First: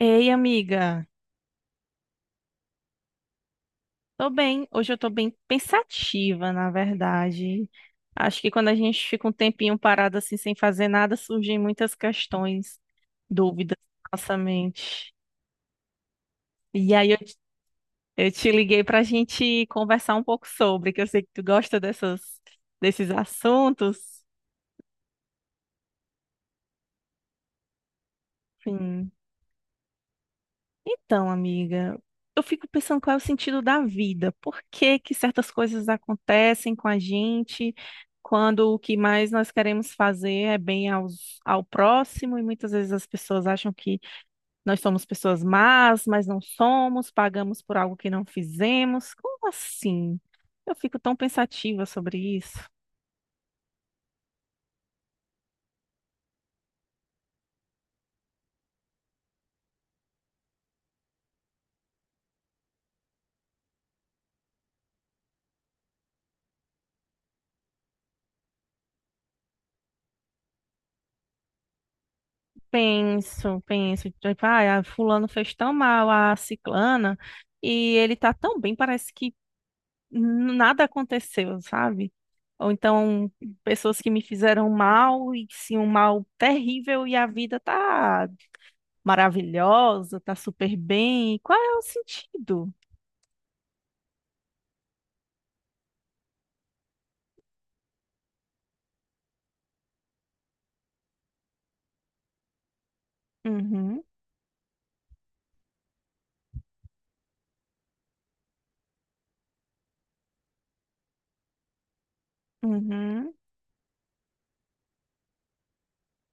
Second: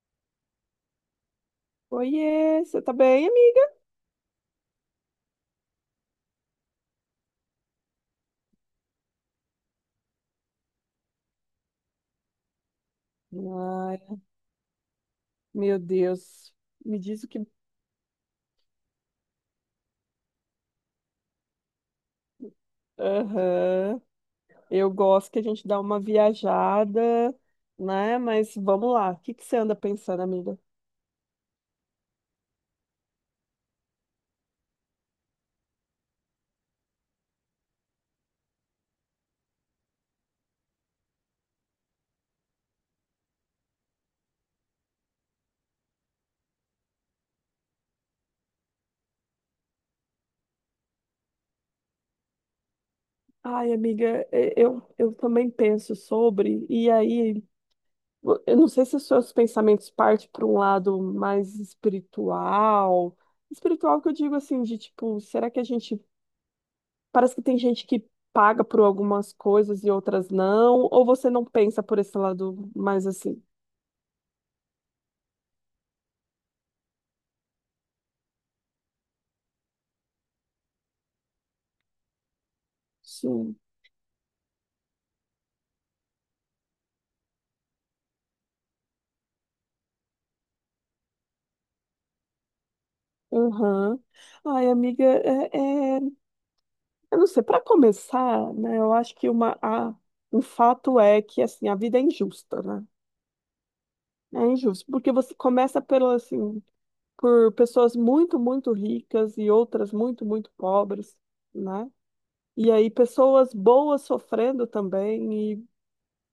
Ei, amiga, Oiê, você tá bem, amiga? tô bem. Hoje eu tô bem pensativa, na verdade. Acho que quando a gente fica um tempinho parado assim, sem fazer nada, surgem muitas questões, dúvidas Ai, na nossa mente. meu Deus. E Me aí eu, diz o te- que. eu te liguei pra gente conversar um pouco sobre, que eu sei que tu gosta desses Aham. assuntos. Eu gosto que a gente dá uma viajada, né? Mas vamos lá. Sim. O que que você anda pensando, amiga? Então, amiga, eu fico pensando qual é o sentido da vida, por que que certas coisas acontecem com a gente, quando o que mais nós queremos fazer é bem aos, ao próximo, e muitas vezes as pessoas acham que nós somos pessoas más, mas não somos, pagamos por algo que não fizemos. Como assim? Eu fico tão pensativa sobre isso. Ai, amiga, eu também penso sobre, e aí, eu não sei se os seus pensamentos partem para um lado mais espiritual. Espiritual que eu digo assim, de tipo, será que a gente parece que tem gente que paga por algumas coisas e outras não, ou você não pensa por esse lado mais assim? Penso, penso, tipo, ah, fulano fez tão mal a ciclana. E ele tá tão bem, parece que nada aconteceu, sabe? Ou então Sim. pessoas que me fizeram mal e sim um mal terrível e a vida tá maravilhosa, tá super bem. Qual é o sentido? Aham. Ai, amiga, eu não sei, para começar, né, eu acho que uma, a, um fato é que, assim, a vida é injusta, né? Uhum, É injusto, porque você começa pelo, assim, por pessoas muito, muito ricas e outras muito, muito pobres, né? E aí uhum, pessoas boas sofrendo também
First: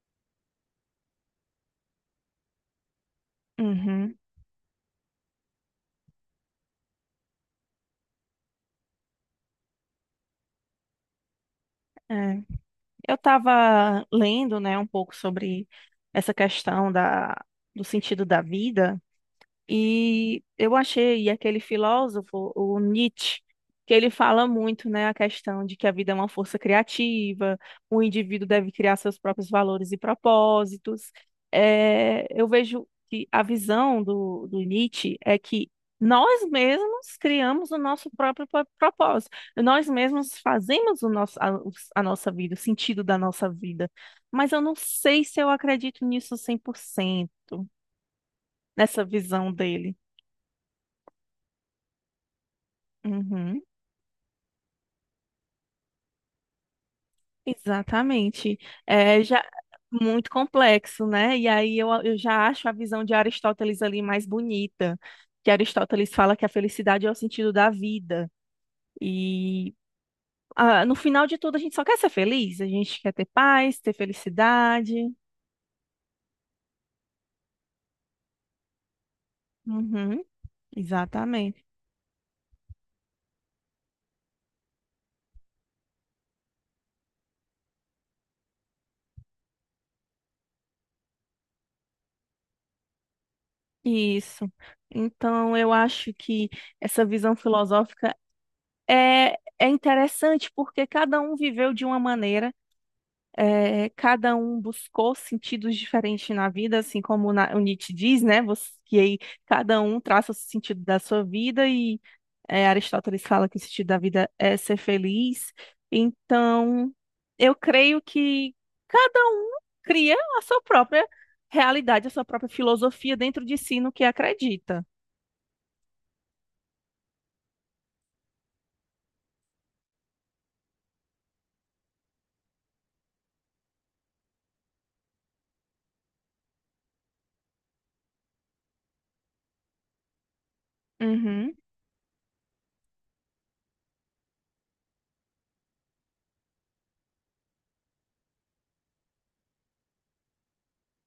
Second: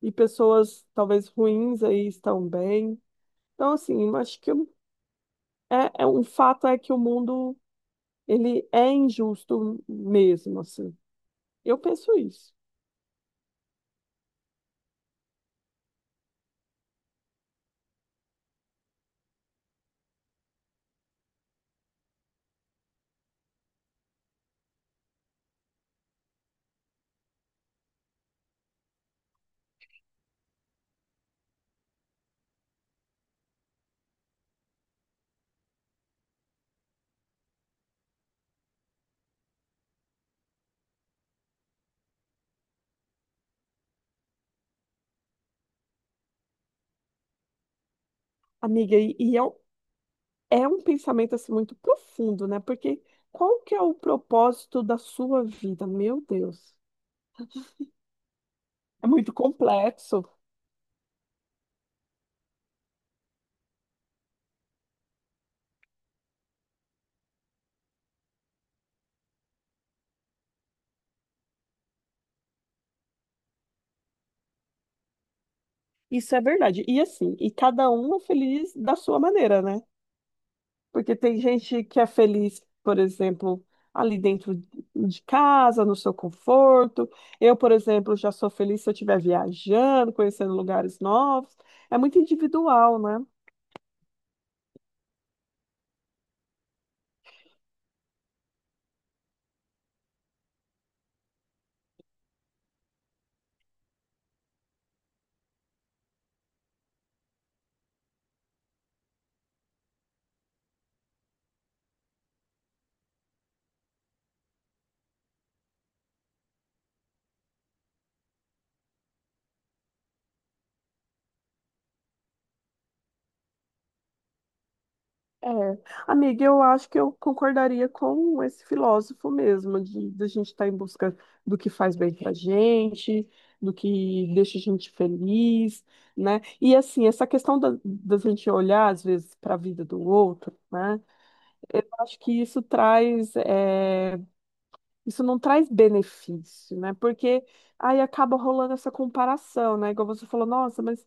e pessoas talvez ruins aí estão bem. Então, assim, uhum. eu acho que é um fato é que o mundo ele é injusto mesmo, assim. Eu penso É. isso, Eu estava lendo, né, um pouco sobre essa questão da, do sentido da vida. E eu achei e aquele filósofo, o Nietzsche, que ele fala muito, né, a questão de que a vida é uma força criativa, o indivíduo deve criar seus próprios valores e propósitos. É, eu vejo que a visão do, do Nietzsche é que nós mesmos criamos o nosso próprio propósito, nós mesmos fazemos o nosso, a, os- a nossa vida, o sentido da nossa vida. Mas eu não sei se eu acredito nisso 100% amiga, nessa visão dele. é um pensamento assim muito profundo, né? Porque qual Uhum, que é o propósito da sua vida? Meu Deus, exatamente. é É muito já complexo. muito complexo, né? E aí eu já acho a visão de Aristóteles ali mais bonita, que Aristóteles fala que a felicidade é o sentido da vida. E ah, no final de tudo, a gente só quer ser feliz, a gente quer ter paz, ter felicidade. Isso é verdade. E assim, e cada um é feliz da sua maneira, né? Uhum, Porque tem exatamente. gente que é feliz, por exemplo, ali dentro de casa, no seu conforto. Eu, por exemplo, já sou feliz se eu estiver viajando, conhecendo lugares novos. É muito individual, né? Isso. Então, eu acho que essa visão filosófica é, é interessante porque cada um viveu de uma maneira. É, cada um buscou sentidos diferentes na vida, assim como o Nietzsche diz, né? Você, que aí cada um traça o sentido da sua vida e é, Aristóteles fala que o sentido da vida é ser feliz. Então, eu creio que cada um cria a sua própria realidade, a sua própria filosofia dentro de si no que acredita. É. Amiga, eu acho que eu concordaria com esse filósofo mesmo, de a gente estar em busca do que faz bem pra gente, do que deixa a gente feliz, né? E assim, essa questão da, da gente olhar, às vezes, para a vida do outro, né? Uhum, Eu acho que isso traz, isso não traz benefício, né? Porque aí acaba rolando essa comparação, né? Igual você falou, nossa, mas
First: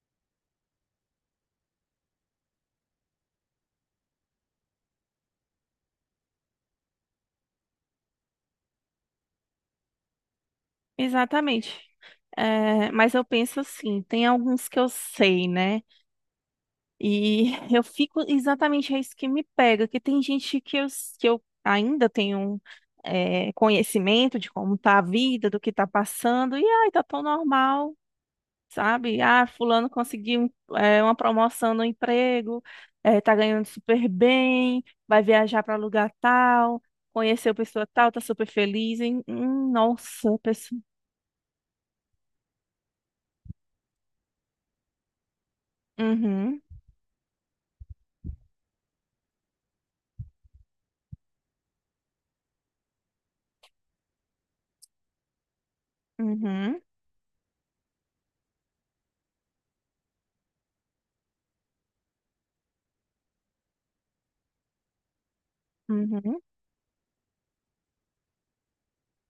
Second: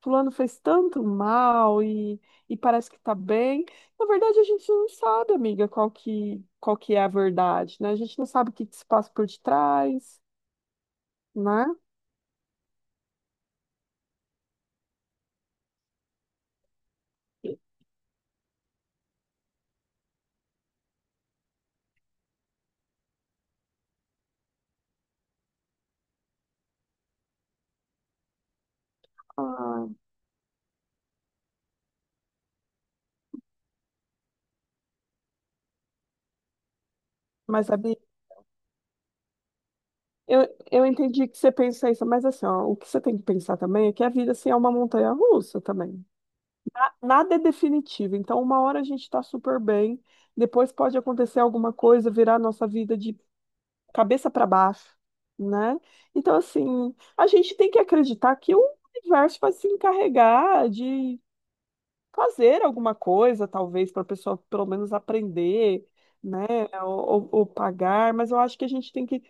fulano fez tanto mal e parece que tá bem. Na verdade, a gente não sabe, amiga, qual que é a verdade, né? A gente não sabe o que que se passa por detrás, né? exatamente. É, mas eu penso assim, tem alguns que eu sei, né? E eu fico exatamente é isso que me pega, que tem gente que eu ainda tenho é, conhecimento de como tá a vida, do que tá passando, e ai, tá tão normal. Sabe? Ah, Ah, fulano conseguiu uma promoção no emprego, é, tá ganhando super bem, vai viajar para lugar tal, conheceu mas, pessoa Abi, tal, tá super feliz, hein? Nossa, eu, pessoa. eu entendi que você pensa isso, mas assim, ó, o que você tem que pensar também é que a vida, assim, é uma montanha-russa também. Uhum, Nada é definitivo. Então, uma hora a gente está super bem, depois pode acontecer alguma coisa, virar a nossa vida de cabeça para baixo, né? Então, uhum, assim, a gente tem que acreditar que o universo vai se encarregar de fazer alguma coisa, talvez, para a pessoa pelo menos aprender, uhum, né? Ou pagar, mas eu acho que a gente tem que.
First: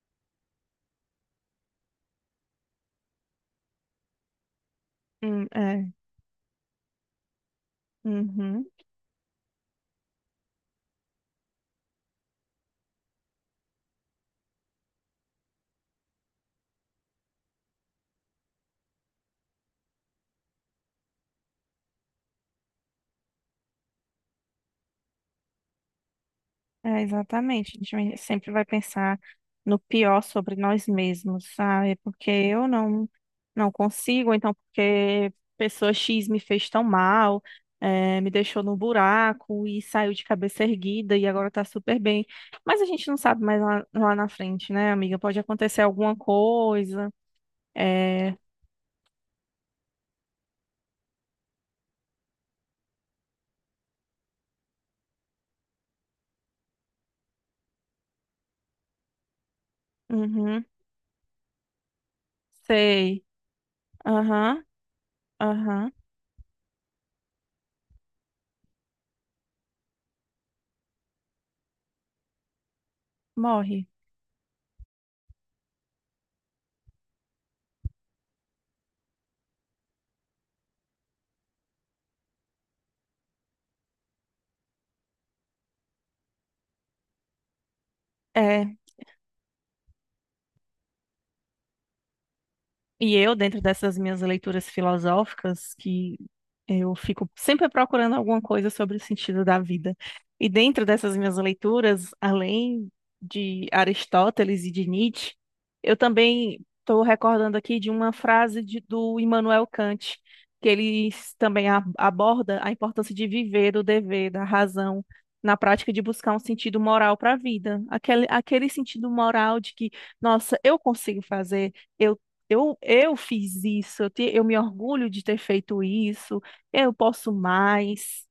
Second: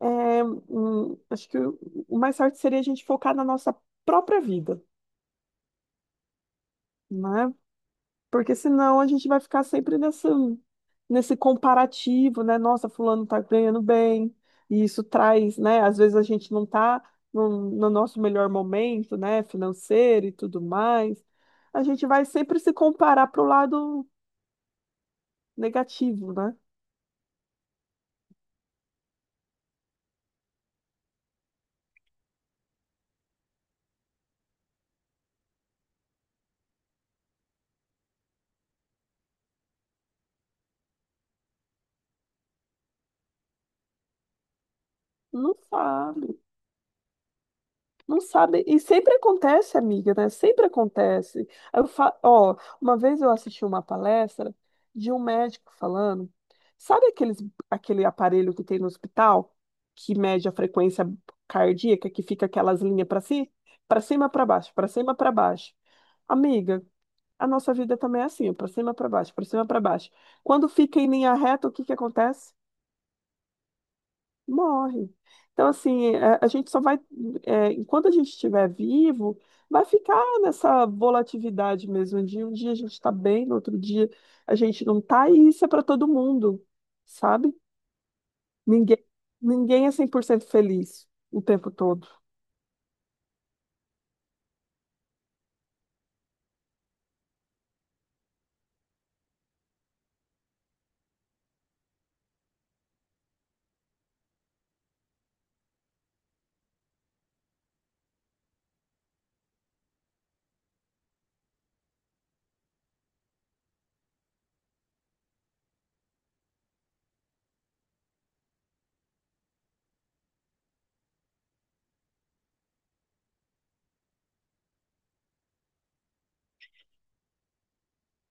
É, acho que o mais certo seria a gente focar na nossa própria vida. É, Né? Porque uhum. senão a gente vai ficar sempre nessa, nesse comparativo, né? Nossa, fulano tá ganhando bem, e isso traz, né? Às vezes a gente não tá no, no nosso melhor momento, né? Financeiro e tudo mais. A gente vai sempre se comparar pro lado negativo, né? É, exatamente. A gente sempre vai pensar no pior sobre nós mesmos, sabe? Porque eu não consigo, ou então porque pessoa X me fez tão mal, é, me deixou no buraco e saiu de cabeça erguida e agora tá super bem. Mas a gente não sabe mais lá, lá na frente, né, amiga? Pode Não acontecer alguma faz. coisa. Não É, sabe. E sempre acontece, amiga, né? Sempre acontece. Aí Ó, uma vez eu assisti uma palestra de um médico falando, sabe aqueles, aquele aparelho que tem no hospital que mede a uhum, frequência cardíaca, que fica aquelas linhas para sei. si, para cima, para Aham, baixo, para cima, para baixo. aham, Amiga, a nossa vida também é assim, para cima, para baixo, para cima, para baixo. Quando fica em linha reta, o que que acontece? morre. Morre. Então, assim, a gente só vai, é, enquanto a gente estiver vivo, vai ficar nessa volatilidade mesmo. De um dia a gente está bem, no outro dia a gente não está e isso é para todo mundo, sabe? É. Ninguém, ninguém é 100% feliz o tempo todo. E eu, dentro dessas minhas leituras filosóficas, que eu fico sempre procurando alguma coisa sobre o sentido da vida. E dentro dessas minhas leituras, além de Aristóteles e de Nietzsche, eu também estou recordando aqui de uma frase do Immanuel Kant, que ele também aborda a importância de viver o dever, da razão, na prática de buscar um sentido moral para a vida. Aquele, aquele sentido moral de que, nossa, eu consigo fazer, eu, eu fiz isso, eu me orgulho de ter feito isso eu posso mais,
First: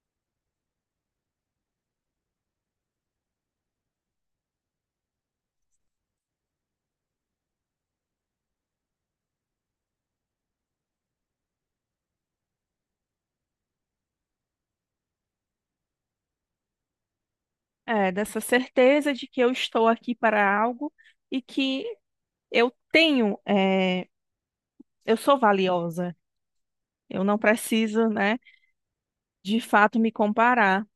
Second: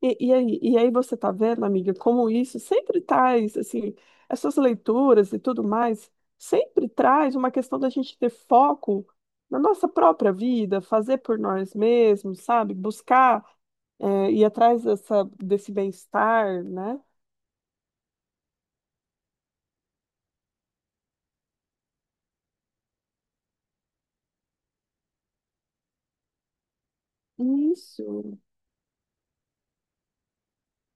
E aí você tá vendo, amiga, como isso sempre traz, assim, essas leituras e tudo mais, sempre traz uma questão da gente ter foco na nossa própria vida, fazer por nós mesmos, sabe? Buscar, ir atrás dessa, desse bem-estar, né? é, dessa certeza de que eu estou aqui para algo e que eu tenho, é, eu sou valiosa. Eu não preciso, né, Isso, de fato me comparar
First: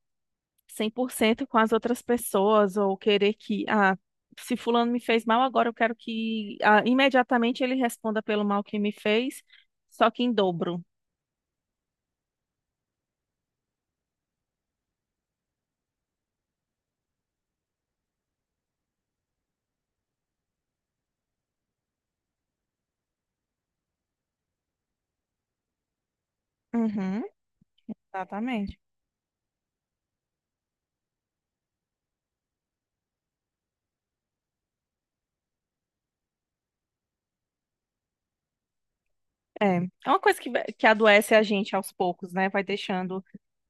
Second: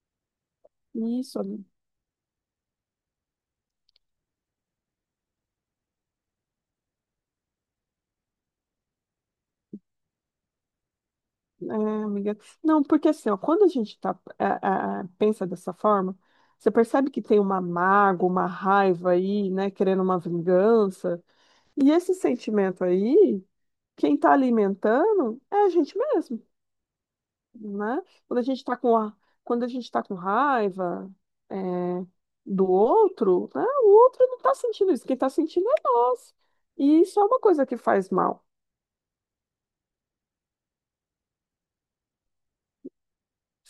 cem por isso, cento com ami- as outras pessoas ou querer que, ah, se fulano me fez mal, agora eu quero que, ah, imediatamente ele responda pelo mal que me fez, só que em dobro. é, amiga. Não, porque assim, ó, quando a gente tá, pensa dessa forma, você percebe que tem uma mágoa, uma raiva aí, né, querendo uma vingança, e esse sentimento aí, quem está alimentando é a gente mesmo, Uhum, né? Quando a gente está exatamente. com, a- quando a gente tá com raiva, é, do outro, né? O outro não está sentindo isso, quem está sentindo é nós. E isso é uma coisa que faz mal. É, é uma coisa que adoece a gente aos poucos, né? Vai deixando.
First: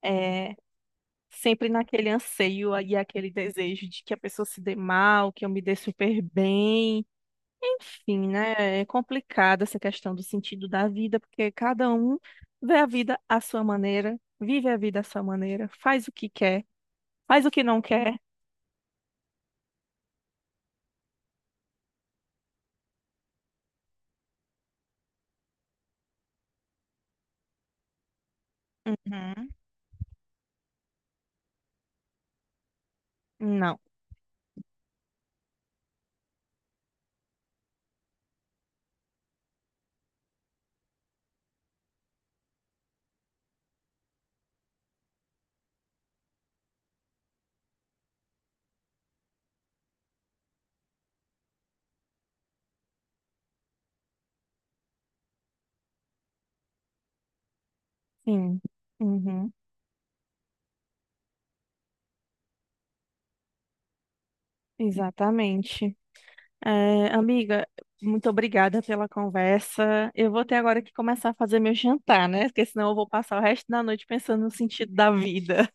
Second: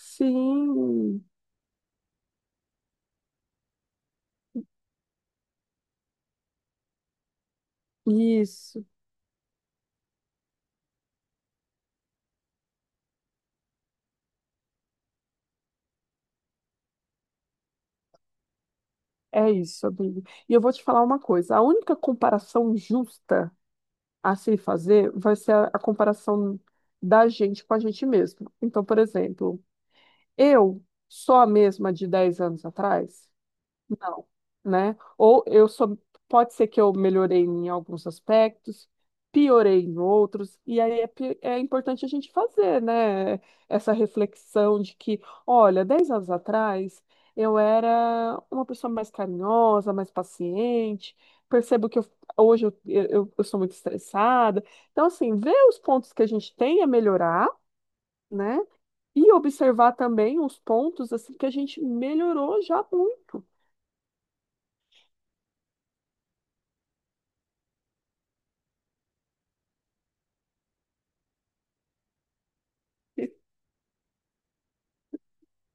É, Sim, sempre naquele anseio e aquele desejo de que a pessoa se dê mal, que eu me dê super bem. Enfim, né? É isso, complicada essa questão do sentido da vida, porque cada um vê a vida à sua maneira, vive a vida à sua maneira, faz o que quer, faz o que não quer. é isso, amigo. E eu vou te falar uma coisa: a única comparação justa a se fazer vai ser a comparação da gente com a gente mesmo. Então, por Uhum. exemplo. Eu sou a mesma de 10 anos atrás? Não. Não, né? Ou eu sou, pode ser que eu melhorei em alguns aspectos, piorei em outros, e aí é importante a gente fazer, né? Essa reflexão de que, olha, 10 anos atrás eu era uma pessoa mais carinhosa, mais paciente, percebo que hoje eu sou muito estressada. Então, assim, ver os pontos que a gente tem a melhorar, né? Sim. E Uhum. observar também os pontos assim que a gente melhorou já muito. Exatamente. É, amiga, muito obrigada pela conversa. Eu vou ter agora que começar a fazer meu jantar, né? Porque senão eu vou passar o resto da noite pensando no sentido da vida.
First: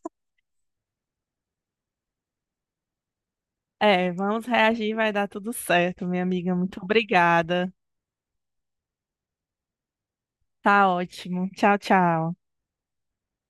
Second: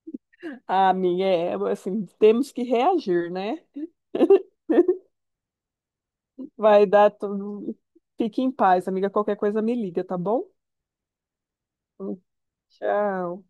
A minha é assim, temos que reagir, né? É, vamos reagir, vai dar tudo certo, minha amiga. Muito Vai dar obrigada. tudo. Fique em paz, amiga. Qualquer coisa me liga, tá bom? Tá ótimo. Tchau, tchau. Tchau.